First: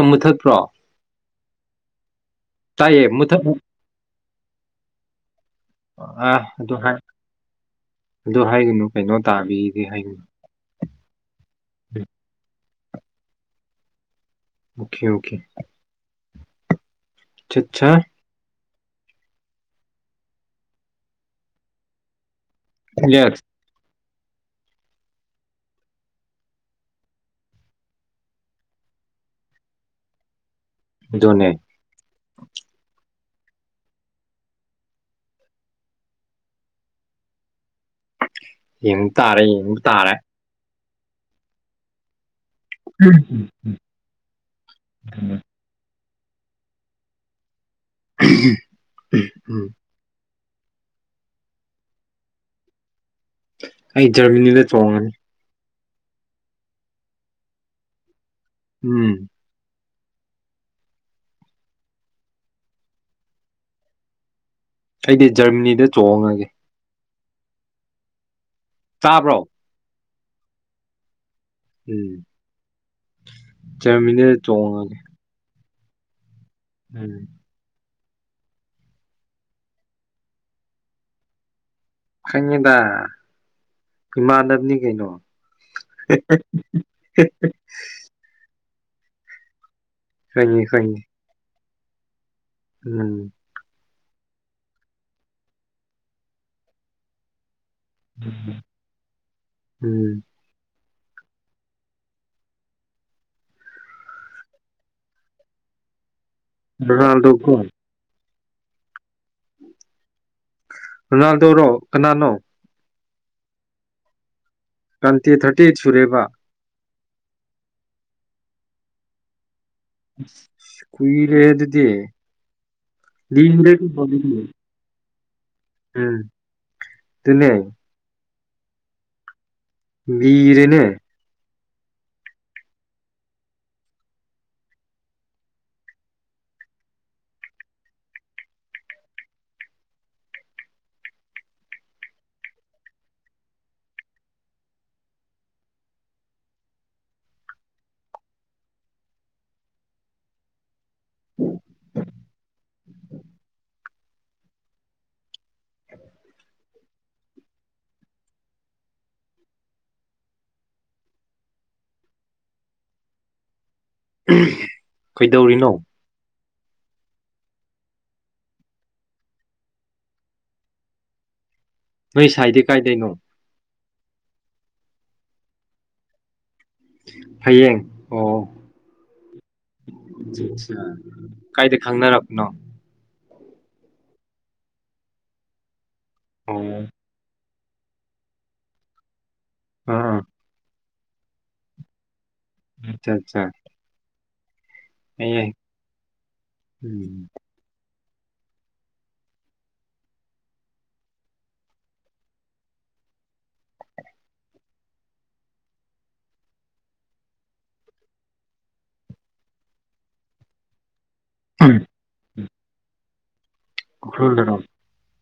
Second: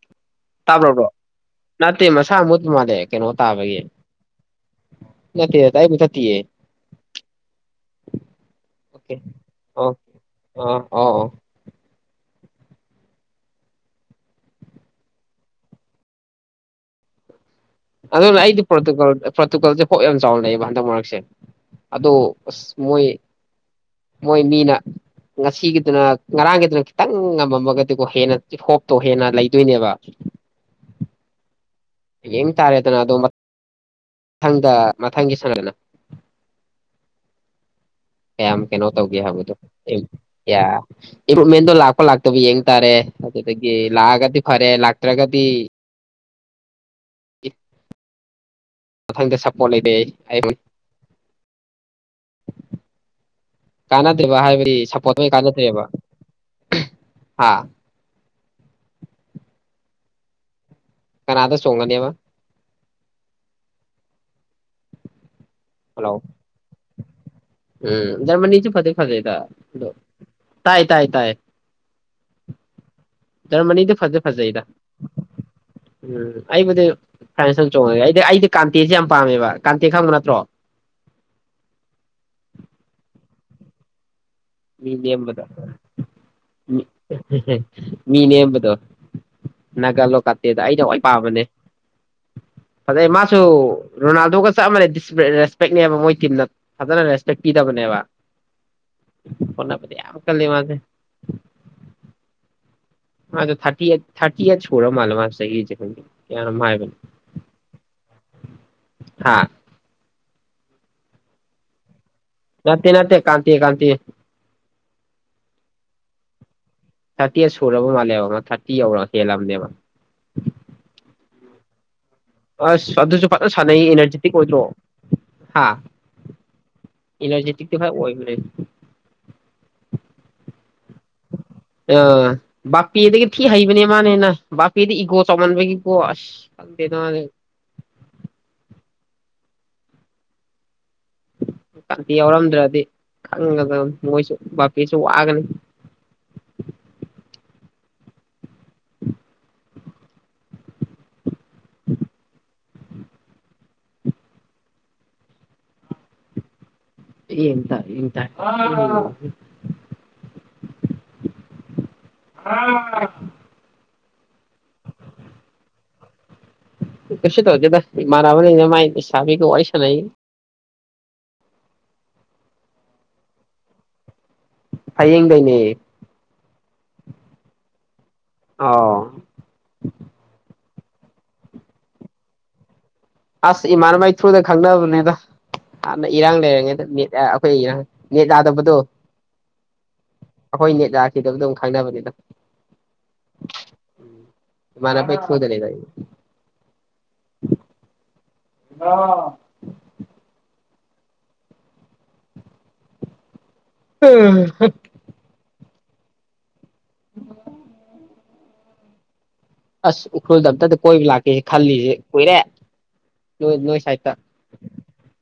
ꯎꯝꯃꯨꯊꯠꯄ꯭ꯔꯣ ꯇꯥꯕ꯭ꯔꯕ꯭ꯔꯣ ꯅꯠꯇꯦ ꯃꯁꯤ ꯇꯥꯏꯌꯦ ꯃꯨꯊꯠꯅꯨ ꯅꯠꯇꯦ ꯅꯠꯇꯦ ꯑꯩ ꯃꯨꯊꯠꯇꯤꯌꯦ ꯑꯥ ꯑꯗꯨ ꯍꯥꯏ ꯑꯗꯨ ꯍꯥꯏꯒꯅꯨ ꯑꯣꯀꯦ ꯀꯩꯅꯣ ꯇꯥꯕꯤꯗꯤ ꯑꯣ ꯍꯥꯏꯒꯅꯨ ꯑꯥ ꯑꯣ ꯎꯝ [inaudible] ꯑꯣꯈꯦ ꯑꯣꯈꯦ ꯆꯥ ꯑꯗꯨꯅ ꯑꯩꯗꯤ ꯄꯣꯔꯇꯨꯒꯜ ꯄꯣꯔꯇꯨꯒꯜꯖꯦ ꯍꯣꯞ ꯌꯥꯝ ꯆꯥꯎꯅ ꯂꯩꯕ ꯍꯟꯗꯛ ꯃꯔꯛꯁꯦ ꯑꯗꯨ ꯁ ꯃꯣꯏ ꯌꯦꯁ ꯃꯣꯏ ꯃꯤꯅ ꯉꯁꯤꯒꯤꯗꯨꯅ ꯉꯔꯥꯡꯒꯤꯗꯨꯅ ꯈꯤꯇꯪ ꯉꯝꯃꯝꯃꯒꯗꯤꯀꯣ ꯍꯦꯟꯅ ꯆꯤꯞ ꯍꯣꯞꯇꯣ ꯍꯦꯟꯅ ꯂꯩꯗꯣꯏꯅꯦꯕ ꯑꯗꯨꯅꯦ ꯌꯦꯡ ꯇꯥꯔꯦꯗꯅ ꯑꯗꯣ ꯃꯠ ꯊꯪꯗ ꯃꯊꯪꯒꯤ ꯁꯥꯟꯅꯔꯦꯅ ꯀꯌꯥꯝ ꯀꯩꯅꯣ ꯌꯦꯡꯕ ꯇꯧꯒꯦ ꯇꯥꯔꯦ ꯍꯥꯕꯗꯣ ꯌꯦꯡꯕ ꯑꯩ ꯇꯥꯔꯦ ꯀꯌꯥ ꯏꯝꯄꯔꯨꯞꯃꯦꯟꯗꯣ ꯂꯥꯛꯄ ꯂꯥꯛ ꯇꯕꯨ ꯌꯦꯡ ꯇꯥꯔꯦ ꯑꯗꯨꯗꯒꯤ ꯂꯥꯛꯑꯒꯗꯤ ꯐꯔꯦ ꯂꯥꯛꯇ꯭ꯔꯒꯗꯤ [inaudible] ꯈꯪꯗꯦ ꯎꯝ ꯁꯄꯣꯔꯠ ꯂꯩꯇꯦ ꯑꯩ ꯍꯥꯏꯔꯣꯏ ꯑꯩ ꯀꯥꯟꯅꯗꯦꯕ ꯖꯔꯃꯅꯤꯗ ꯍꯥꯏꯕꯗꯤ ꯆꯣꯡꯉꯅꯤ ꯁꯄꯣꯠ ꯇꯧꯏ ꯀꯥꯟꯅꯗꯦꯕ ꯑꯦ ꯍꯥꯥ ꯎꯝ ꯈꯔꯗ ꯁꯣꯡꯉꯅꯤꯕ ꯁꯩꯒꯤ ꯖꯔꯃꯅꯤꯗ ꯆꯣꯡꯉꯒꯦ ꯎꯝ ꯖꯔꯃꯅꯤ ꯐꯠꯇꯦ ꯇꯥꯕ꯭ꯔꯣ ꯐꯖꯦꯩꯗꯗꯣ ꯇꯥꯏ ꯇꯥꯏ ꯇꯥꯏ ꯎꯝ ꯖꯔꯃꯅꯤꯗꯨ ꯐꯗꯤ ꯆꯃꯤꯅꯦ ꯐꯖꯩꯗ ꯇꯣꯡꯉꯒꯦ ꯎꯝ ꯑꯩꯕ ꯐ ꯣꯡꯉꯦ ꯑꯩꯗꯤ ꯑꯩꯗꯤ ꯀꯥꯟꯇꯦꯁ ꯌꯥꯝ ꯄꯥꯝꯃꯦꯕ ꯀꯥꯟꯇꯦ ꯈꯪꯕ ꯅꯠꯇ꯭ꯔꯣ ꯍꯪꯉꯤꯗ ꯃꯤꯅꯦꯕꯗꯣ ꯃꯤꯅꯦꯕꯗꯣ ꯅꯥꯒꯜꯂꯣ ꯀꯥꯇꯦꯗ ꯈꯪꯉꯤ ꯑꯩꯩꯅ ꯍꯏ ꯈꯪꯉꯤ ꯄꯥꯝꯕꯅꯦ ꯑꯗꯩ ꯎꯝ ꯃꯥꯁꯨ ꯔꯣꯅꯥꯜꯗꯣꯒ ꯆꯞꯝꯃ ꯔꯦꯁꯄꯦꯛꯅꯦꯕ ꯃꯣꯏ ꯇꯤꯝꯅ ꯐꯖꯅ ꯔꯦꯁꯄꯦꯛ ꯄꯤ ꯕꯅꯦꯕ ꯐꯣꯕꯗꯤ ꯎꯝ ꯌꯥꯝ ꯀꯜꯉ ꯑ ꯑ ꯊꯥꯔꯇꯤ ꯊꯥꯔꯇꯤ ꯌꯥ ꯁꯣꯣꯔ ꯃꯥꯜ ꯃꯥ ꯆꯩꯌꯦꯦ ꯑ ꯂꯀꯣ ꯍꯥꯥ ꯅꯗꯧꯔꯣ ꯔꯇ ꯅꯅꯥꯇꯦ ꯀꯥꯟꯇ ꯀꯥꯟꯇ ꯀ꯭ꯔꯥꯟꯇꯤ ꯊꯥꯔꯇꯤꯠ ꯁꯨꯔꯦꯕ ꯊꯥꯔꯇꯤ ꯑꯦꯠ ꯁꯨꯔꯕ ꯃꯥꯜꯂꯦꯕ ꯑꯃ ꯊꯥꯔꯇꯤ ꯌꯧꯔꯒ ꯍꯦꯜꯂꯝꯅꯦꯕ ꯀꯨꯏꯔꯦ ꯑꯗꯨꯗꯤ ꯑꯁ ꯑꯗꯨꯁꯨ ꯐꯖꯅ ꯁꯥꯟꯅꯩ ꯂꯤꯔꯗꯤ ꯑꯦꯅꯔꯖꯤꯦꯇꯤꯛ ꯐꯒꯅꯤ ꯑꯣꯏꯗ꯭ꯔꯣ ꯍꯥ ꯎꯝ ꯑꯗꯨꯅꯦ ꯑꯦꯅꯔꯖꯦꯇ ꯍꯥꯏ ꯋꯥꯕ ꯔꯦꯅꯦ ꯑꯥ ꯕꯥꯄꯦꯗꯒꯤ ꯊꯤ ꯍꯩꯕꯅꯦ ꯃꯥꯅꯦ ꯍꯦꯟꯅ ꯕꯥꯄꯦꯗ ꯏꯒꯣ ꯆꯥꯎꯃꯟꯕꯒꯤꯀꯣ ꯑꯁ ꯈꯪꯗꯦ ꯅ ꯃꯥ ꯀꯥꯟꯇꯤ ꯌꯥꯎꯔꯝꯗ꯭ꯔꯗꯤ ꯈꯪꯒꯗ ꯃꯣꯏꯁꯨ ꯕꯥꯄꯤꯁꯨ ꯋꯥꯒꯅꯤ ꯎꯝ ꯑꯦ ꯏꯟ ꯀꯩꯗꯧꯔꯤꯅꯣ ꯀꯁ ꯇꯣꯗ ꯃꯥꯔꯕꯅꯤꯥꯏ ꯁꯕꯤꯒ ꯋꯥꯏꯁꯥꯅ ꯅꯣꯏ ꯁꯥꯏꯗꯤ ꯀꯥꯏꯗꯩꯅꯣ ꯍꯌꯦꯡ ꯀꯅꯦ ꯐꯌꯦꯡ ꯑꯣ ꯑꯠꯆꯥ ꯑ ꯑꯠꯆꯥ ꯀꯥꯏꯗ ꯈꯪꯅꯔꯛꯄꯅꯣ ꯑꯁ ꯏꯃꯥꯔꯃ ꯊ꯭ꯔꯨꯗ ꯈꯪꯅꯕꯅꯦꯗ ꯏꯔꯥꯡ ꯂꯩꯔꯦ ꯑꯣ [unintelligible] ꯅꯦꯠ ꯌꯥꯥꯗꯕꯗꯣ ꯑꯥ ꯑꯩꯈꯣꯏ ꯁꯤꯈꯤꯗꯕꯗ ꯑꯃꯨꯛ ꯈꯪꯅꯕꯅꯤꯅ ꯑꯆꯥ ꯑꯆꯥ ꯏꯃꯥꯅꯕꯒꯤ ꯊꯔꯨꯗꯒꯤꯅꯤ ꯗꯥ ꯎꯝ ꯑ ꯎꯝ ꯎ ꯑꯁ ꯎꯈꯨꯔꯨꯜꯗ ꯑꯝꯇꯗꯤ ꯀꯣꯏ ꯂꯥꯛ ꯀꯦ ꯈꯜꯂꯤꯁꯦ ꯀꯨꯏꯔꯦ ꯅꯣꯏ ꯅꯣꯏ ꯁꯥꯏꯠꯇ ꯎꯈ꯭ꯔꯨꯜꯗꯔꯣ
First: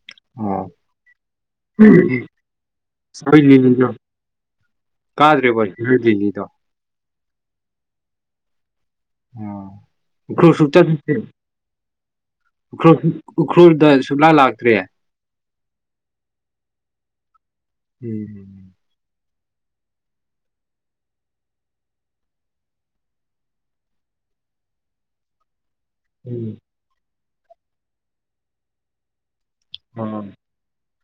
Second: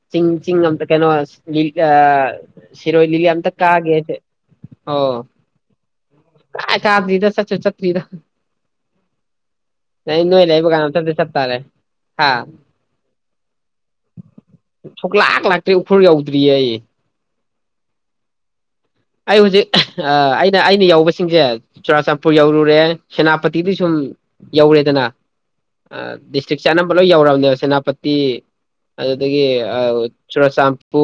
ꯆꯤꯡ ꯆꯤꯡ ꯑꯣ ꯑꯝꯇ ꯀꯩꯅꯣ ꯁꯤꯔꯣꯏ ꯂꯤꯂꯤ ꯍꯣꯏ ꯑꯝꯇ ꯂꯤꯂꯤꯗꯣ ꯀꯥꯒꯦꯁꯦ ꯑꯣ [unintelligible] [unintelligible] ꯆꯠꯇꯔꯤꯗ ꯑꯣ ꯎꯈ꯭ꯔꯨꯜ ꯀꯥꯟꯗ ꯁꯨꯛꯇꯠ ꯑꯝꯇꯗꯤ ꯁꯦ ꯆꯠ ꯇꯥꯔꯦ ꯍꯥ ꯎꯈ꯭ꯔꯨꯜ ꯎꯈ꯭ꯔꯨꯜꯗ ꯁꯨꯛꯂꯥ ꯂꯥꯛꯇ꯭ꯔꯦ ꯑꯩ ꯎꯈꯨꯔꯂ ꯌꯎꯗ꯭ꯔꯤꯌꯦ ꯑꯩ ꯎꯝꯝ ꯑꯩ ꯍꯧꯖꯤꯛ ꯑꯩꯅ ꯑꯩꯅ ꯌꯧꯕꯁꯤꯡꯁꯦ ꯆꯨꯔꯆꯥꯟꯄꯨꯔ ꯌꯧꯔꯨꯔꯦ ꯁꯦꯅꯥꯄꯇꯤꯗꯤ ꯁꯨꯝ ꯌꯧꯔꯦꯗꯅ ꯎꯝ ꯗꯤꯁꯇ꯭ꯔꯤꯛ ꯆꯥꯝꯕ ꯂꯣꯏ ꯌꯧꯔꯕꯃꯦ ꯁꯦꯅꯥꯄꯇꯤ ꯑꯗꯨꯗꯒꯤ ꯑꯣ ꯁ ꯄ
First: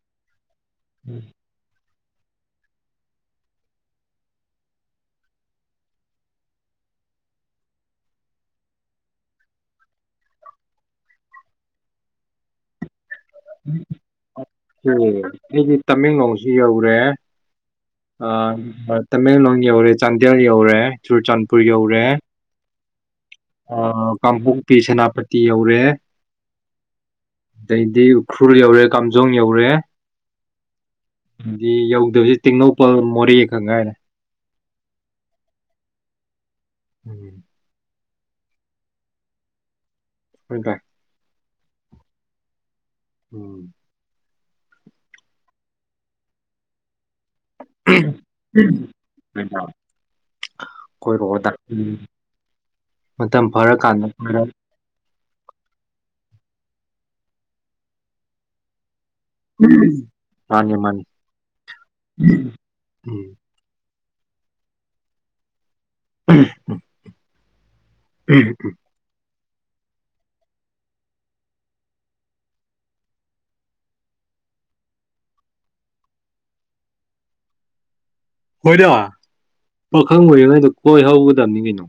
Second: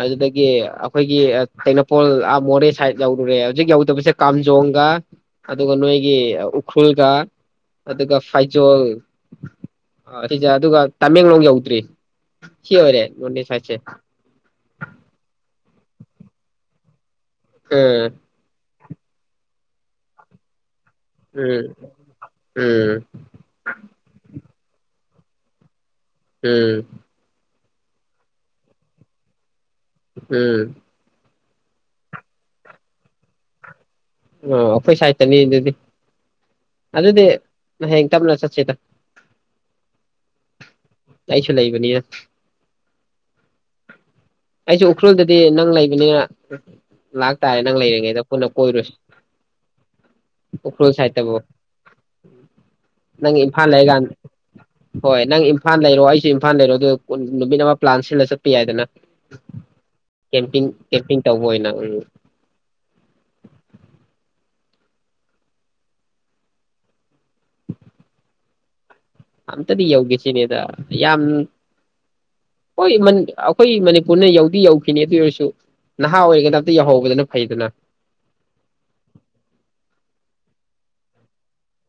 ꯑ ꯑꯩꯈꯣꯏꯒꯤ ꯏꯝꯐꯣꯜ ꯃꯣꯔꯦ ꯁꯥꯏꯠ ꯌꯧꯔꯨꯔꯦ ꯍꯧꯖꯤꯛ ꯌꯧꯗꯕꯁꯦ ꯀꯥꯝꯖꯣꯡꯒ ꯑꯗꯨꯒ ꯅꯣꯏꯒꯤ ꯎꯈ꯭ꯔꯨꯜꯒ ꯑꯗꯨꯒ ꯐꯩꯖꯣꯜ ꯁꯤꯖ ꯑꯗꯨꯒ ꯇꯥꯃꯦꯡꯂꯣꯡ ꯌꯧꯗ꯭ꯔꯤ ꯁꯤ ꯑꯣꯏꯔꯦ ꯅꯣꯅꯦ ꯁꯥꯏꯠꯁꯦ ꯍ ꯇꯃꯦꯡꯂꯣꯡꯁꯤ ꯌꯧꯔꯦ ꯎꯝ ꯑ ꯇꯃꯦꯡꯂꯣꯡ ꯌꯧꯔꯦ ꯆꯥꯟꯗꯦꯜ ꯌꯧꯔꯦ ꯆꯨꯔꯆꯥꯟꯄꯨꯔ ꯎꯝ ꯌꯧꯔꯦ ꯎꯝ ꯄꯤ ꯁꯦꯅꯥꯄꯇꯤ ꯌꯧꯔꯦ ꯎꯝ ꯑꯗꯩꯗꯤ ꯎꯈ꯭ꯔꯨꯜ ꯌꯧꯔꯦ ꯀꯥꯝꯖꯣꯡ ꯌꯧꯔꯦ ꯎꯝ ꯗꯤ ꯌꯧꯗꯁꯦ ꯇꯦꯡꯅꯧꯄꯜ ꯃꯣꯔꯦ ꯈꯪ ꯍꯥꯏꯥꯏꯔ ꯑꯣ ꯑꯩꯈꯣꯏ ꯁꯥꯏꯠꯇꯅꯤ ꯑꯗꯨꯗꯤ ꯑꯗꯨꯗꯤ ꯎꯝ ꯅꯍ ꯂ ꯆꯠꯦꯗ ꯍꯗꯥ ꯇꯥꯏ ꯆ ꯂꯩꯏꯕꯅꯤꯔ ꯎꯝ ꯑꯩꯁꯨ ꯎꯈ꯭ꯔꯨꯜꯗꯗꯤ ꯅꯪ ꯂꯩꯕꯅꯤꯅ ꯂꯥꯛꯇꯥꯔꯦ ꯅꯪ ꯂꯩꯔꯤꯉꯩꯗ ꯄꯨꯟꯅ ꯀꯣꯏꯔꯨꯁꯤ ꯁꯥꯏꯠꯇꯕꯨ ꯀꯣꯏꯔꯛꯑꯣ ꯅꯪ ꯃꯇꯝ ꯏꯝꯐꯥꯜ ꯐꯔꯀꯥꯟꯗ ꯂꯩꯔꯀꯥꯟ ꯈꯣꯏꯔ ꯍꯣꯏ ꯅꯪ ꯏꯝꯐꯥꯜ ꯂꯩꯔꯣ ꯑꯩꯁꯨ ꯏꯝꯐꯥꯜ ꯂꯩꯔꯣ ꯑꯗꯨ ꯅꯨꯃꯤꯠ ꯑꯃ ꯄ꯭ꯂꯥꯟ ꯁꯤꯅ ꯆꯠꯄ ꯌꯥꯏꯗꯅ ꯃꯥꯅꯤ ꯀꯦꯝꯄꯤꯡ ꯃꯥꯅꯤ ꯀꯦꯝꯄꯤꯡ ꯇꯧꯕ ꯑꯣꯏꯅ ꯎꯝ ꯎꯝ ꯎꯝ [unintelligible] ꯑꯝꯇꯗꯤ ꯌꯧꯈꯤꯦꯁꯤꯅꯦꯗ ꯌꯥꯝ ꯍꯣꯏ ꯑꯩꯈꯣꯏ ꯃꯅꯤꯄꯨꯔꯅ ꯌꯧꯗꯤ ꯌꯧꯈꯤꯅꯤ ꯑꯗꯨ ꯑꯣꯏꯔꯁꯨ ꯅꯍꯥ ꯑꯣꯏꯔꯤꯒꯩꯗ ꯑꯝꯇ ꯌꯧꯍꯧꯕꯗꯅ ꯐꯩꯗꯅ ꯍꯣꯏꯗ ꯄꯥꯈꯪ ꯑꯣꯏꯔꯤꯉꯩꯗꯣ ꯀꯣꯏ ꯍꯧꯒꯗꯕꯅꯤ ꯀꯩꯅꯣ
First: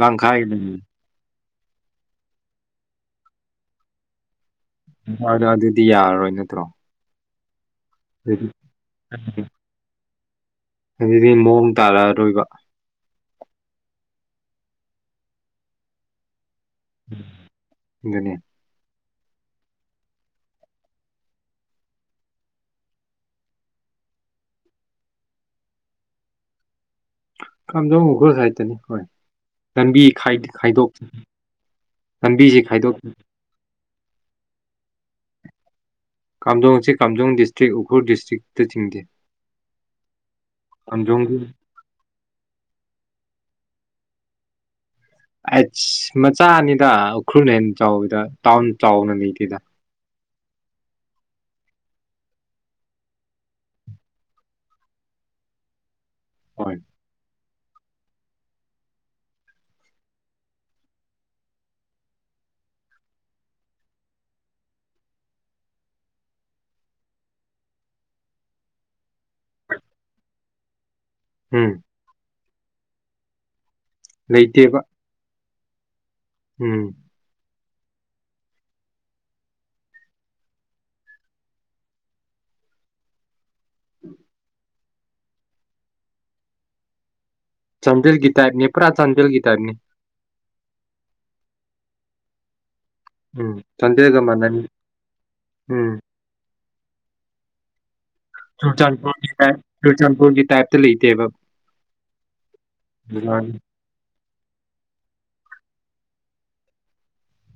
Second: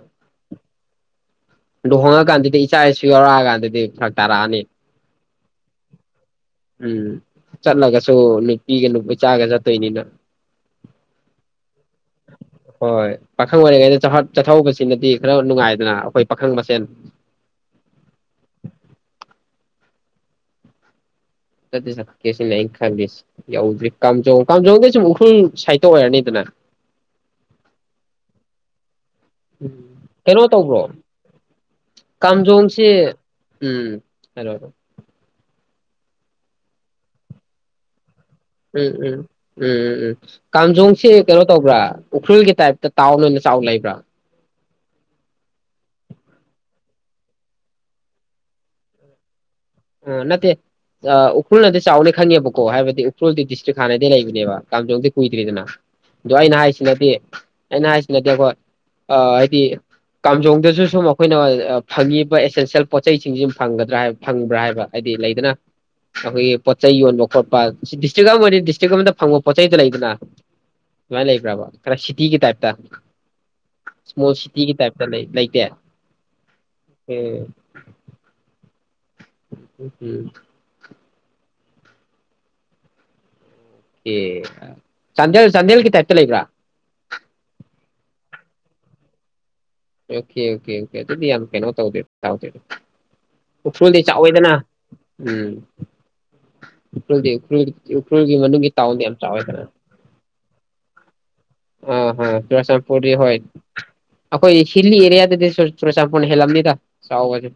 ꯂꯈꯥꯏꯅꯦ ꯑꯗꯨ ꯍꯣꯡꯉꯛꯀꯥꯟꯗꯗꯤ ꯏꯆꯥ ꯏꯁꯨ ꯌꯥꯎꯔꯛꯑꯀꯥꯟꯗꯗꯤ ꯐꯔꯛ ꯇꯥꯔꯛꯑꯅꯤ ꯎꯗ ꯑꯗꯨꯗꯤ ꯌꯥꯔꯔꯣꯏ ꯅꯠꯇ꯭ꯔꯣ ꯎꯝ ꯆꯠꯂꯒꯁꯨ ꯅꯨꯄꯤꯒ ꯅꯨꯄꯥꯆꯥꯒ ꯆꯠꯇꯣꯏꯅꯤꯅ ꯗꯤ ꯃꯣ ꯍꯣꯏ ꯄꯥꯈꯪ ꯃꯔꯦꯒ ꯆꯍꯠ ꯆꯠꯊꯍꯧꯕꯁꯤꯅꯗꯤ ꯈꯔ ꯅꯨꯡꯉꯥꯏꯗꯅ ꯑꯩꯈꯣꯏ ꯄꯥꯈꯪ ꯃꯁꯦꯟ ꯅꯤꯌꯥ ꯆꯠꯇ ꯆꯠꯀꯦꯁꯤꯅꯦ ꯑꯩꯅ ꯈꯪꯗ ꯌꯧꯗ꯭ꯔꯤ ꯀꯥꯝꯖꯣꯡ ꯀꯥꯝꯖꯣꯡꯗꯩ ꯁꯨꯝ ꯎꯈ꯭ꯔꯨꯜ ꯁꯥꯏꯠꯇ ꯑꯣꯏꯔꯅꯤꯗꯅ ꯀꯥꯝꯖꯧꯣꯡ ꯎꯈ꯭ꯔꯨꯜ ꯁꯥꯏꯠꯇꯅꯤ ꯍꯣꯏ ꯂꯝꯕꯤ ꯀꯩꯅꯣ ꯇꯧꯕ꯭ꯔꯣ ꯈꯥꯏꯗꯣꯛꯇꯅꯤ ꯂꯝꯕꯤꯁꯤ ꯈꯥꯏꯗꯣꯛꯇ꯭ꯅꯤ ꯍꯂ ꯀꯥꯖꯣꯡ ꯍꯧ ꯆ ꯀꯖꯣꯡ ꯗꯤꯁ꯭ꯔꯤꯛ ꯎꯈ꯭ꯔꯨ ꯎꯝ ꯎꯝ ꯎꯝ ꯗꯤꯁꯇ꯭ꯔꯤꯛ ꯆꯤꯡꯗꯦ ꯎꯝ ꯎꯝ ꯀꯥꯝꯖꯣꯡꯁꯦ ꯀꯥꯝꯖꯣꯡꯒꯤ ꯀꯩꯅꯣ ꯇꯧꯕ꯭ꯔꯥ ꯎꯈ꯭ꯔꯨꯜꯒꯤ ꯇꯥꯏꯞꯇ ꯇꯥꯎꯟ ꯑꯣꯏꯅ ꯆꯥꯎ ꯂꯩꯕ꯭ꯔꯥ ꯑꯩꯁ ꯃꯆꯥꯅꯤꯗ ꯎꯈ꯭ꯔꯨꯜ ꯍꯦꯟꯅ ꯆꯥꯎꯋꯗ ꯇꯥꯎꯟ ꯆꯥꯎꯅ ꯂꯩꯇꯦꯗ ꯑ ꯅꯠꯇꯦ ꯎꯈ꯭ꯔꯨꯜꯅꯗꯤ ꯆꯥꯎꯅ ꯈꯪꯉꯦꯕꯀꯣ ꯍꯥꯏꯕꯗꯤ ꯎꯈ꯭ꯔꯨꯜꯗꯤ ꯗꯤꯁꯇ꯭ꯔꯤꯛ ꯍꯥꯟꯅꯗꯤ ꯂꯩꯕꯅꯦꯕ ꯀꯥꯝꯖꯣꯡꯗꯤ ꯀꯨꯏꯗ꯭ꯔꯤꯗꯅ ꯏꯅ ꯍꯣꯏ ꯍꯥꯏꯁꯤ ꯅꯗꯤ ꯑꯩꯅ ꯍꯥꯏꯁꯤꯅꯗꯤꯦ ꯑꯩꯈꯣꯏ ꯍꯥꯏꯗꯤ ꯀꯥꯝꯖꯣꯡꯗꯁꯨ ꯁꯨꯝ ꯑꯩꯈꯣꯏꯅ ꯐꯪꯉꯤꯕ ꯑꯦꯁꯦꯟꯁꯤꯌꯦꯦꯜ ꯄꯣꯠꯆꯁꯤꯡꯁꯤ ꯁꯨꯝ ꯐꯪꯒꯗ꯭ꯔꯥ ꯍꯥꯏꯕ ꯐꯪꯕ꯭ꯔꯥ ꯍꯥꯏꯕ [unintelligible] ꯍꯥꯏꯗꯤ ꯂꯩꯗꯅ ꯑꯩꯈꯣꯏꯒꯤ ꯄꯣꯠ ꯆꯩꯩ ꯌꯣꯟꯕ ꯈꯣꯠꯄ ꯁꯤ ꯗꯤꯁꯇ꯭ꯔꯤꯛ ꯑꯃ ꯑꯣꯏꯅꯤ ꯗꯤꯁꯇ꯭ꯔꯤꯛ ꯑꯃꯗ ꯐꯪꯕ ꯄꯣꯠ ꯆꯩꯗ ꯂꯩꯗꯅ ꯁꯃꯥꯏ ꯂꯩꯕ꯭ꯔꯕꯣ ꯎꯝ ꯈꯔ ꯁꯤꯇꯤꯒꯤ ꯇꯥꯏꯞ ꯇ ꯁꯃꯣꯁꯤꯒꯤ ꯂꯩꯇꯦꯕ ꯇꯥꯏꯞꯇ ꯂꯩ ꯂꯛ ꯌꯥ ꯎꯝ ꯍꯝ ꯎ ꯎꯝ ꯑꯦ ꯆꯟꯗꯦꯜ ꯆꯟꯗꯦꯜꯦꯜ ꯇꯩ ꯆ ꯂꯩꯒ꯭ꯔꯥ ꯆꯥꯟꯗꯦꯜ ꯀꯤꯇꯥꯞꯅꯤ ꯄꯨꯔꯥ ꯆꯥꯟꯗꯦꯜ ꯀꯤꯇꯥꯥꯏꯕꯅꯤ ꯑꯣꯀꯦ ꯑꯣ ꯑꯣ ꯑꯗꯨꯗꯤ ꯌꯥꯝ ꯀꯩꯅꯣ ꯇꯧꯗ ꯊꯥꯎꯔ ꯎꯝ ꯎꯈ꯭ꯔꯨꯜꯗꯤ ꯆꯥꯟꯗꯦꯜꯒ ꯆꯥꯎꯥꯛꯑꯣꯏꯗꯅ ꯃꯥꯟꯅꯅꯤ ꯎꯝ ꯀꯔꯤꯗꯤ ꯀꯔꯤ ꯎꯈ꯭ꯔꯨꯜꯒꯤ ꯃꯅꯨꯡꯒꯤ ꯇꯥꯎꯟꯗꯤ ꯌꯥꯝ ꯆꯨꯔꯆꯥꯟꯄꯨꯔꯒꯤ ꯇꯥꯏꯞ ꯆꯥꯎꯋꯦꯗꯅ ꯆꯨꯔꯆꯥꯟꯄꯨꯔꯒꯤ ꯇꯥꯏꯞꯇ ꯂꯩꯇꯦꯕ ꯑ ꯍ ꯆꯨꯔꯆꯥꯟꯄꯨꯔꯗꯤ ꯍꯣꯏ ꯑꯩꯈꯣꯏ ꯍꯤꯂꯤ ꯑꯦꯔꯤꯌꯥꯗꯗꯤ ꯆꯨꯔ ꯆꯄꯣꯟꯅ ꯍꯦꯜꯂꯝꯅꯤꯗ ꯁꯦ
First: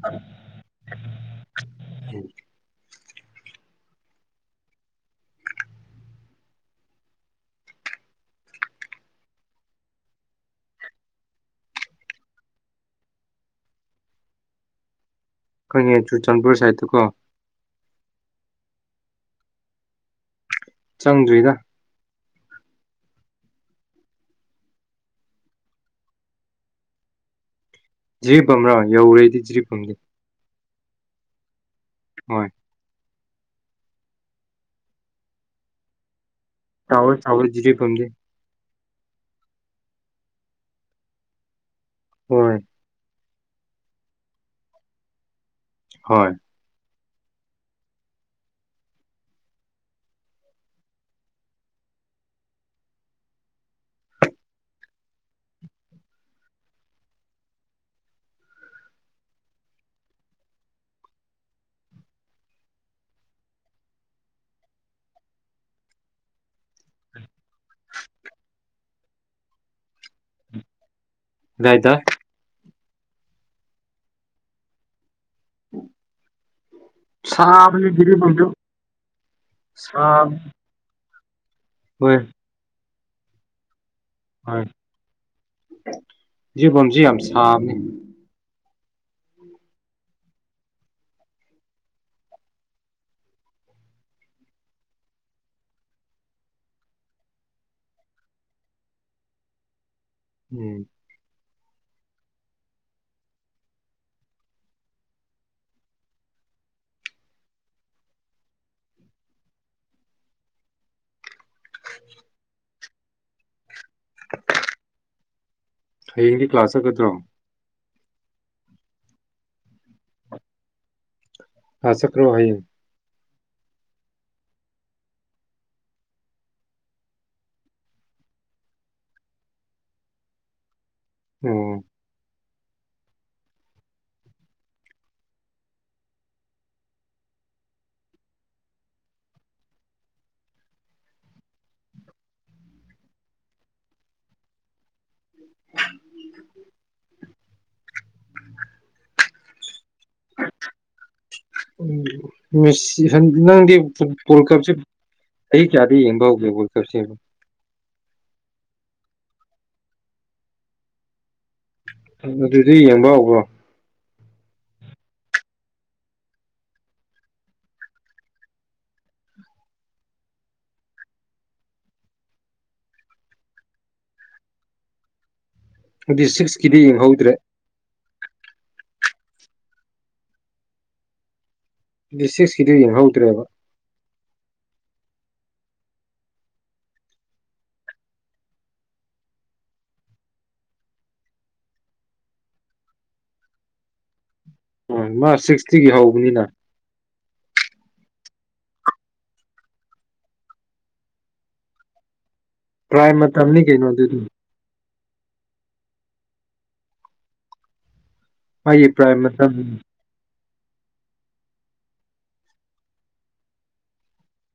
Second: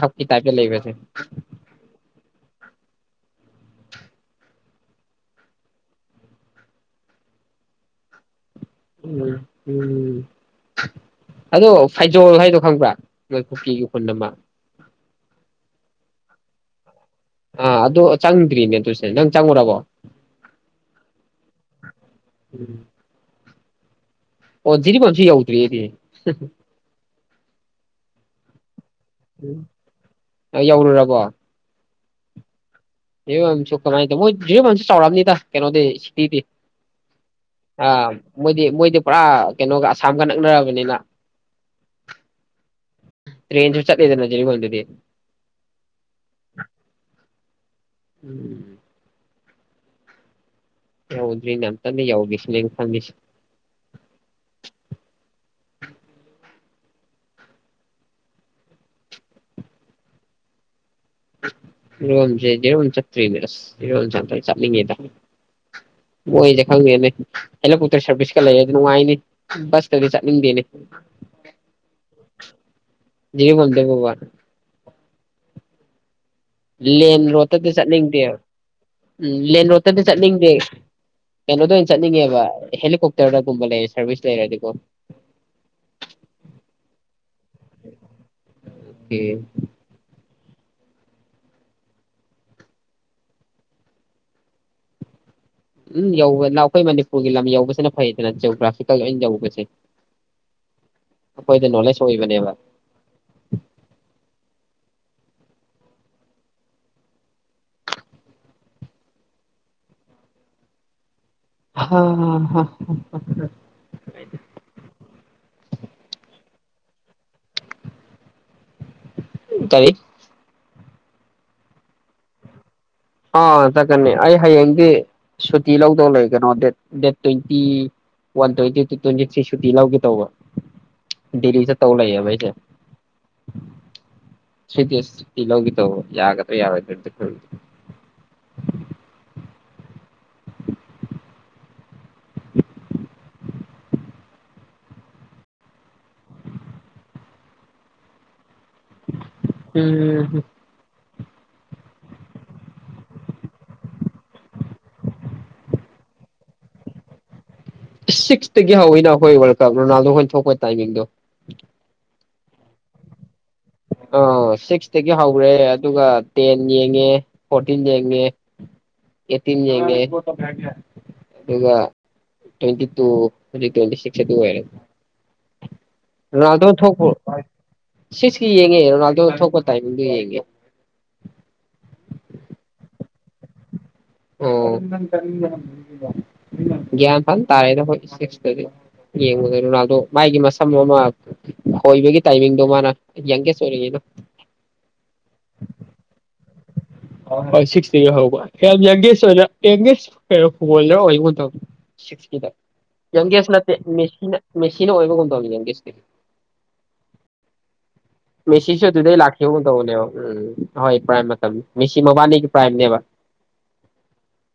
ꯁ ꯇꯦ ꯂꯩꯕꯦ ꯎꯝ ꯎꯝ ꯑꯗꯣ ꯐꯩꯖꯣꯜ ꯍꯥꯏꯗꯣ ꯈꯪꯕ꯭ꯔꯥ ꯃꯣꯏꯈꯣꯛꯀꯤ ꯎꯈꯨꯟ ꯑꯃ ꯑꯩꯪꯉꯦ ꯆꯨꯔꯆꯥꯟꯄꯨꯔ ꯁꯥꯏꯠꯇ ꯀꯣ ꯑꯥ ꯑꯗꯨꯗ ꯆꯪꯗ꯭ꯔꯤꯅꯦ ꯑꯗꯨ ꯁꯤꯅꯦ ꯅꯪ ꯆꯪꯉꯨꯔꯕꯣ ꯆꯪꯗ꯭ꯔꯤꯗ ꯎꯝ ꯑꯣꯖꯤꯗꯤ ꯄꯨꯁꯤ ꯌꯥꯎꯇꯔꯤꯗꯤ ꯖꯤ ꯝꯔꯥꯅꯤ ꯌꯧꯔꯦꯗꯤ ꯖꯤꯔꯤ ꯐꯝꯗꯤ ꯌꯧꯔꯔꯕꯣ ꯍꯣꯏ ꯑꯦ ꯌꯥꯝ ꯆ ꯀꯃꯥꯏ ꯃ ꯃꯟꯁꯦ ꯆꯥꯎꯝ ꯅ ꯊꯥ ꯀꯩꯅꯣ ꯁꯤꯊꯤꯤ ꯆꯥꯎꯋꯦ ꯆꯥꯎꯋꯦ ꯑ ꯖꯤꯔꯤꯕꯝꯗꯤ ꯃꯗꯤ ꯃ ꯄꯨꯔꯥ ꯀꯩꯅꯣꯒ ꯑꯁꯥꯝꯒ ꯅꯛꯅꯔꯕꯅꯤꯅ ꯍꯣꯏ ꯇ꯭ꯔꯦꯟꯁꯨ ꯆꯠ ꯂꯩꯗꯅꯖꯔꯤ ꯍꯣꯗꯗꯤ ꯍꯣꯏ ꯎꯝ ꯌꯥꯗꯔꯤꯅꯦ ꯇꯃꯤ ꯌꯥꯎꯒꯤꯁ ꯅ ꯊꯕꯤꯁꯤ ꯔꯣꯝꯁꯦ ꯖꯤꯔꯣꯝ ꯆꯠꯇ꯭ꯔꯤꯅꯦ ꯑꯁ ꯖꯤꯔꯣ ꯆꯠꯅꯤꯡꯉꯦꯗ ꯃꯣꯏꯁꯦ ꯈꯪꯉꯦꯅꯦ ꯍꯦꯂꯤꯀꯣꯞꯇꯔ ꯁꯥꯔꯚꯤꯁꯀ ꯂꯩ ꯅꯨꯡꯉꯥꯏꯅꯤ ꯕꯁꯇꯗꯤ ꯆꯠꯅꯤꯡꯗꯦꯅꯦ ꯂꯩꯥꯏꯗ ꯕꯣꯗ ꯒꯕꯥꯔ ꯎꯝ ꯂꯦꯟ ꯔꯣꯗꯇꯗꯤ ꯆꯠꯅꯤꯡꯗꯦ ꯎꯝ ꯂꯦꯟ ꯔꯣꯗꯇꯗꯤ ꯁꯥꯕꯅꯦ ꯆꯠꯅꯤꯡꯗꯦ ꯀꯩꯅꯣꯗꯣ ꯑꯣꯏꯅ ꯆꯠꯅꯤꯡꯉꯦꯕ ꯍꯦꯂꯤꯀꯣꯞꯇꯔ ꯀꯨꯝꯂ ꯂꯩ ꯖꯤꯔꯤꯕꯥꯝꯁꯤ ꯌꯥꯝ ꯁꯥꯕꯅꯤ꯫ ꯑꯦ ꯫ ꯎꯝ ꯌꯧꯕ ꯑꯩꯈꯣꯏ ꯃꯅꯤꯄꯨꯔꯒꯤ ꯂꯝ ꯌꯧꯕꯁꯤꯅ ꯐꯩꯌꯦꯗꯅ ꯖꯤꯑꯣꯒ꯭ꯔꯥꯐꯤꯀꯦꯜ ꯑꯣꯏꯅ ꯌꯧꯕꯁꯦ꯫ ꯎꯝ꯫ ꯑꯩꯈꯣꯏꯗ ꯅꯣꯂꯦꯖ ꯑꯣꯏꯕꯅꯦꯕ꯫ ꯍ ꯍ꯫ ꯎꯝ꯫ ꯍꯥꯏꯗ꯫ ꯍꯌꯦꯡꯗꯤ ꯀ꯭ꯂꯥꯁ ꯆꯠꯀꯗ꯭ꯔꯣ꯫ ꯀꯔꯤ꯫ ꯁꯀ꯭ꯜ ꯆꯠꯄꯔꯣ ꯍꯌꯦꯡ ꯫ ꯑꯥ ꯆꯠꯀꯅꯤ ꯑꯩ ꯍꯌꯦꯡꯗꯤ ꯁꯨꯇꯤ ꯂꯧꯗꯧ ꯂꯩ ꯀꯩꯅꯣ the date twenty one twenty two twenty three ꯁꯨꯇꯤ ꯂꯧꯒꯦ ꯇꯧꯕ꯫ ꯗꯦꯜꯂꯤ ꯑꯣ ꯆꯠꯇꯧ ꯂꯩꯥꯑꯦꯕ ꯑꯩꯁꯦ꯫ ꯊꯔ꯭ꯤ ꯗꯌꯦꯁ ꯁꯨꯇꯤ ꯂꯧꯒꯦ ꯇꯧꯕ ꯌꯥꯒꯗ꯭ꯔꯥ-ꯌꯥꯔꯣꯏꯗꯔꯥꯗꯤ ꯈꯪꯗꯦ꯫ ꯎꯝ꯫ ꯎꯝ ꯅꯪꯗꯤ ꯋꯥꯔꯜ ꯀꯞꯁꯦ ꯆꯍꯤ ꯀꯌꯥꯗ ꯌꯦꯡꯕ ꯍꯧꯒꯦ ꯋꯥꯔꯜ ꯀꯞꯁꯦ ꯌꯦꯡꯕ꯫ ꯁꯤꯛꯁꯇꯒꯤ ꯍꯧꯋꯤꯅ ꯑꯩꯈꯣꯏ ꯋꯥꯔꯜ ꯀꯞ ꯔꯣꯅꯥꯜꯗꯣ ꯍꯣꯏꯅ ꯊꯣꯛꯄ ꯇꯥꯏꯃꯤꯡꯗꯣ꯫ ꯑꯗꯨꯗꯗꯤ ꯌꯦꯡꯕ ꯍꯧꯕꯔꯣ꯫ ꯑꯥ ꯁꯤꯛꯁꯇꯒꯤ ꯍꯧꯒꯔꯦ ꯑꯗꯨꯒ ꯇꯦꯟ ꯌꯦꯡꯉꯦ ꯐꯣꯔꯇꯤꯟ ꯌꯦꯡꯉꯦ ꯑꯩꯠꯇꯤꯟ ꯌꯦꯡꯉꯦ ꯑꯗꯨꯒ ꯇ꯭ꯋꯦꯟꯇꯤ ꯇꯨ ꯑꯗꯨꯗꯩꯩ ꯇ꯭ꯋꯦꯟꯇꯤ ꯁꯤꯛꯁ ꯑꯗꯨ ꯑꯣꯏꯔꯦ꯫ ꯑꯗꯨꯗꯤ ꯁꯤꯛꯁꯀꯤꯗꯤ ꯌꯦꯡꯍꯧꯗ꯭ꯔꯦ꯫ ꯁꯤꯛꯁ ꯌꯦꯡꯉꯦ ꯔꯣꯅꯥꯂꯗꯣ ꯊꯣꯛꯄ ꯇꯥꯏꯃꯤꯡꯗꯣ ꯌꯦꯡꯉꯦ꯫ ꯁꯤꯛꯁꯀꯤꯗꯨ ꯌꯦꯡꯍꯧꯗ꯭ꯔꯦꯕ꯫ ꯑꯣ ꯒ꯭ꯌꯥꯟ ꯐ ꯇꯥꯔꯦꯅꯦ ꯑꯩꯈꯣꯏ ꯁꯤꯁꯇꯗꯤ ꯌꯦꯡꯕꯗ ꯔꯣꯅꯥꯜꯗꯣ ꯃꯥꯒꯤ ꯃꯁꯝ ꯑꯃ ꯈꯣꯏꯕꯒꯤ ꯇꯥꯏꯃꯤꯡꯗꯣ ꯃꯥꯅ ꯌꯪꯒꯦꯁ ꯑꯣꯏꯔꯤꯉꯤꯅ꯫ ꯎ ꯃꯥ ꯁꯤꯛꯁꯇꯒꯤ ꯍꯧꯕꯅꯤꯅ꯫ ꯍꯣꯏ ꯁꯤꯛꯁꯇꯒꯤ ꯍꯧꯕ ꯌꯥꯝ ꯌꯪꯒꯦꯁ ꯑꯣꯏꯅ ꯌꯪꯒꯦꯁ ꯀꯩꯅꯣ ꯐꯨꯠꯕꯣꯜꯂꯔ ꯑꯣꯏꯔꯤꯉꯤ ꯃꯇꯝ ꯁꯤꯛꯁꯀꯤꯗ꯫ ꯄ꯭ꯔꯥꯏꯝ ꯌꯪꯒꯦꯁ ꯃꯇꯝꯅꯤ ꯅꯥꯇꯦ ꯀꯩꯅꯣ ꯑꯗꯨꯗꯤ ꯃꯦꯁꯤ ꯃꯦꯁꯤ ꯑꯣꯏ꯫ ꯄꯣꯒꯨꯝ ꯇꯧꯕꯅꯤ ꯌꯥꯒꯦꯁꯇꯤ꯫ ꯃꯁꯤꯁꯨ ꯃꯥꯒꯤ ꯑꯗꯨꯗꯩ ꯄ꯭ꯔꯥꯏꯝ ꯃꯇꯝ ꯂꯛꯈꯤꯒꯨꯝ ꯇꯧꯕꯅꯦꯕ꯫ ꯍꯣꯏ ꯄ꯭ꯔꯥꯏ꯫ ꯃꯤꯁꯤ ꯃꯕꯅꯤ ꯄ꯭ꯔꯥꯏꯅꯦꯕ꯫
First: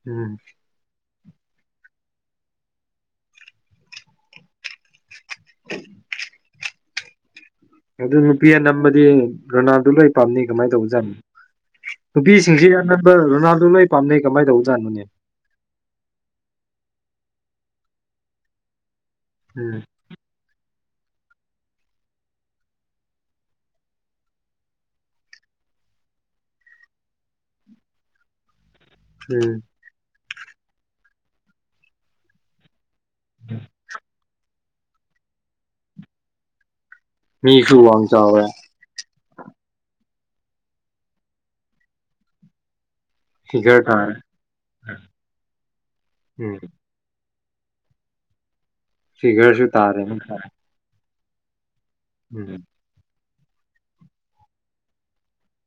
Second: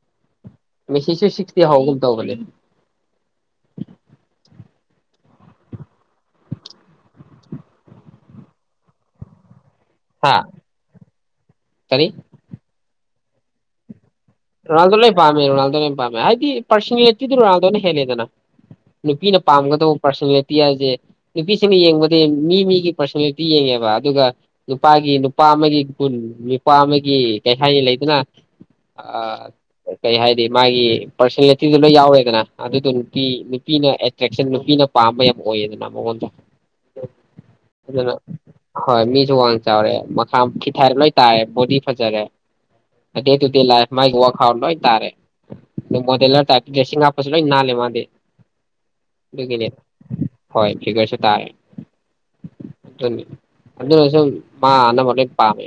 ꯎꯝ꯫ ꯃꯦꯁꯤꯁꯨ ꯁꯤꯛꯁ ꯍꯧꯒꯨꯝ ꯇꯧꯕꯅꯦ ꯫ ꯑꯗꯨ ꯅꯨꯄꯤ ꯑꯅꯝꯕꯗꯤ [inaudible] ꯔꯣꯅꯥꯜꯗꯣ ꯂꯣꯏ ꯍꯥ ꯄꯥꯝꯅꯤ ꯀꯃꯥꯏꯅ ꯇꯧꯕꯖꯥꯠꯅꯣ ꯀꯔꯤ ꯅꯨꯄꯤꯁꯤꯡꯁꯤ ꯌꯥꯝ꯫ ꯔꯣꯅꯥꯜꯗꯣ ꯂꯣꯏ ꯄꯝꯅꯩ ꯫ ꯔꯣꯅꯜꯗꯣ ꯂꯣꯏꯅ ꯄꯝꯃꯦ ꯔꯣꯅꯜꯗꯣ ꯂꯣꯏꯅ ꯄꯝꯃꯦ ꯍꯥꯏꯗꯤ꯫ ꯄꯔꯁꯅꯦꯠꯇꯤꯗꯨꯨ ꯔꯣꯅꯥꯜꯗꯣ ꯍꯦꯜꯂꯦꯗꯅ꯫ ꯅꯨꯄꯤꯅ ꯎꯝ ꯄꯥꯝꯒꯗꯕ ꯄꯔꯁꯅꯦꯠꯇꯤ ꯍꯥꯏꯁꯦ꯫ ꯅꯨꯄꯤꯁꯤꯡꯅ ꯌꯦꯡꯕꯗꯤ ꯃꯤ ꯃꯤꯒꯤ ꯄꯔꯁꯅꯦꯠꯇꯤ ꯌꯦꯡꯉꯦꯕ ꯑꯗꯨꯒ ꯅꯨꯄꯥꯒꯤ ꯅꯨꯄꯥ ꯑꯃꯒꯤ ꯒꯨꯟ ꯅꯨꯄꯥ ꯑꯃꯒꯤ ꯀꯩ ꯍꯥꯏꯅꯤ ꯂꯩꯗꯅ꯫ ꯎꯝ ꯑ ꯀꯩ ꯍꯥꯏ ꯃꯥꯒꯤ ꯄꯔꯁꯅꯦꯂꯤꯇꯤꯗꯨ ꯂꯣꯏ ꯌꯥꯎꯋꯦꯗꯅ ꯑꯗꯨꯗꯨ ꯅꯨꯄꯤ ꯅꯨꯄꯤꯅ ꯑꯦꯇ꯭ꯔꯦꯛꯁꯟ ꯅ ꯄꯥꯝꯕ ꯌꯥꯝ ꯑꯣꯏꯌꯦꯗꯅ ꯃꯉꯣꯟꯗ ꯃꯤ ꯁꯨ ꯋꯥꯝ ꯆ ꯍꯦ ꯨ ꯋꯥꯡ ꯆꯥꯎꯔꯦ ꯃꯈꯥ ꯈꯤꯊꯥꯏꯔ ꯂꯣꯏ ꯇꯥꯔꯦ ꯕꯣꯗꯤ ꯐꯖꯔꯦ ꯑꯗꯨꯗꯨꯗ ꯐꯤꯒꯔ ꯂꯥꯏ ꯃꯥꯏ ꯇꯥꯔꯦ ꯋꯥꯈꯥꯎꯠ ꯂ‌ꯣꯏꯟ ꯇꯔꯦ ꯎꯝ ꯑꯁ ꯂ‌ꯣꯟ ꯅꯥꯜꯂ‌ꯦ ꯃꯥꯗꯤ ꯐꯤꯒꯔꯁꯨ ꯇꯥꯔꯦ ꯍꯣꯏ ꯐꯤꯒꯔꯁꯨ ꯇꯥꯏ ꯎꯝ ꯑꯗꯨ ꯃꯥ ꯑꯅ ꯃꯥꯦ ꯄꯥꯝꯃꯦ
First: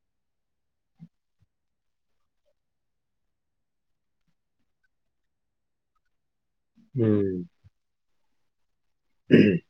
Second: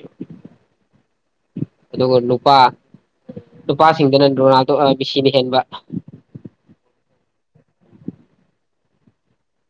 ꯑꯗꯨꯒ ꯅꯨꯄꯥ ꯅꯨꯄꯥꯁꯤꯡꯗꯨꯅ ꯔꯣꯅꯥꯜꯗꯣ ꯃꯤꯁꯤꯅ ꯍꯦꯟꯕ ꯎꯝ ꯎꯝ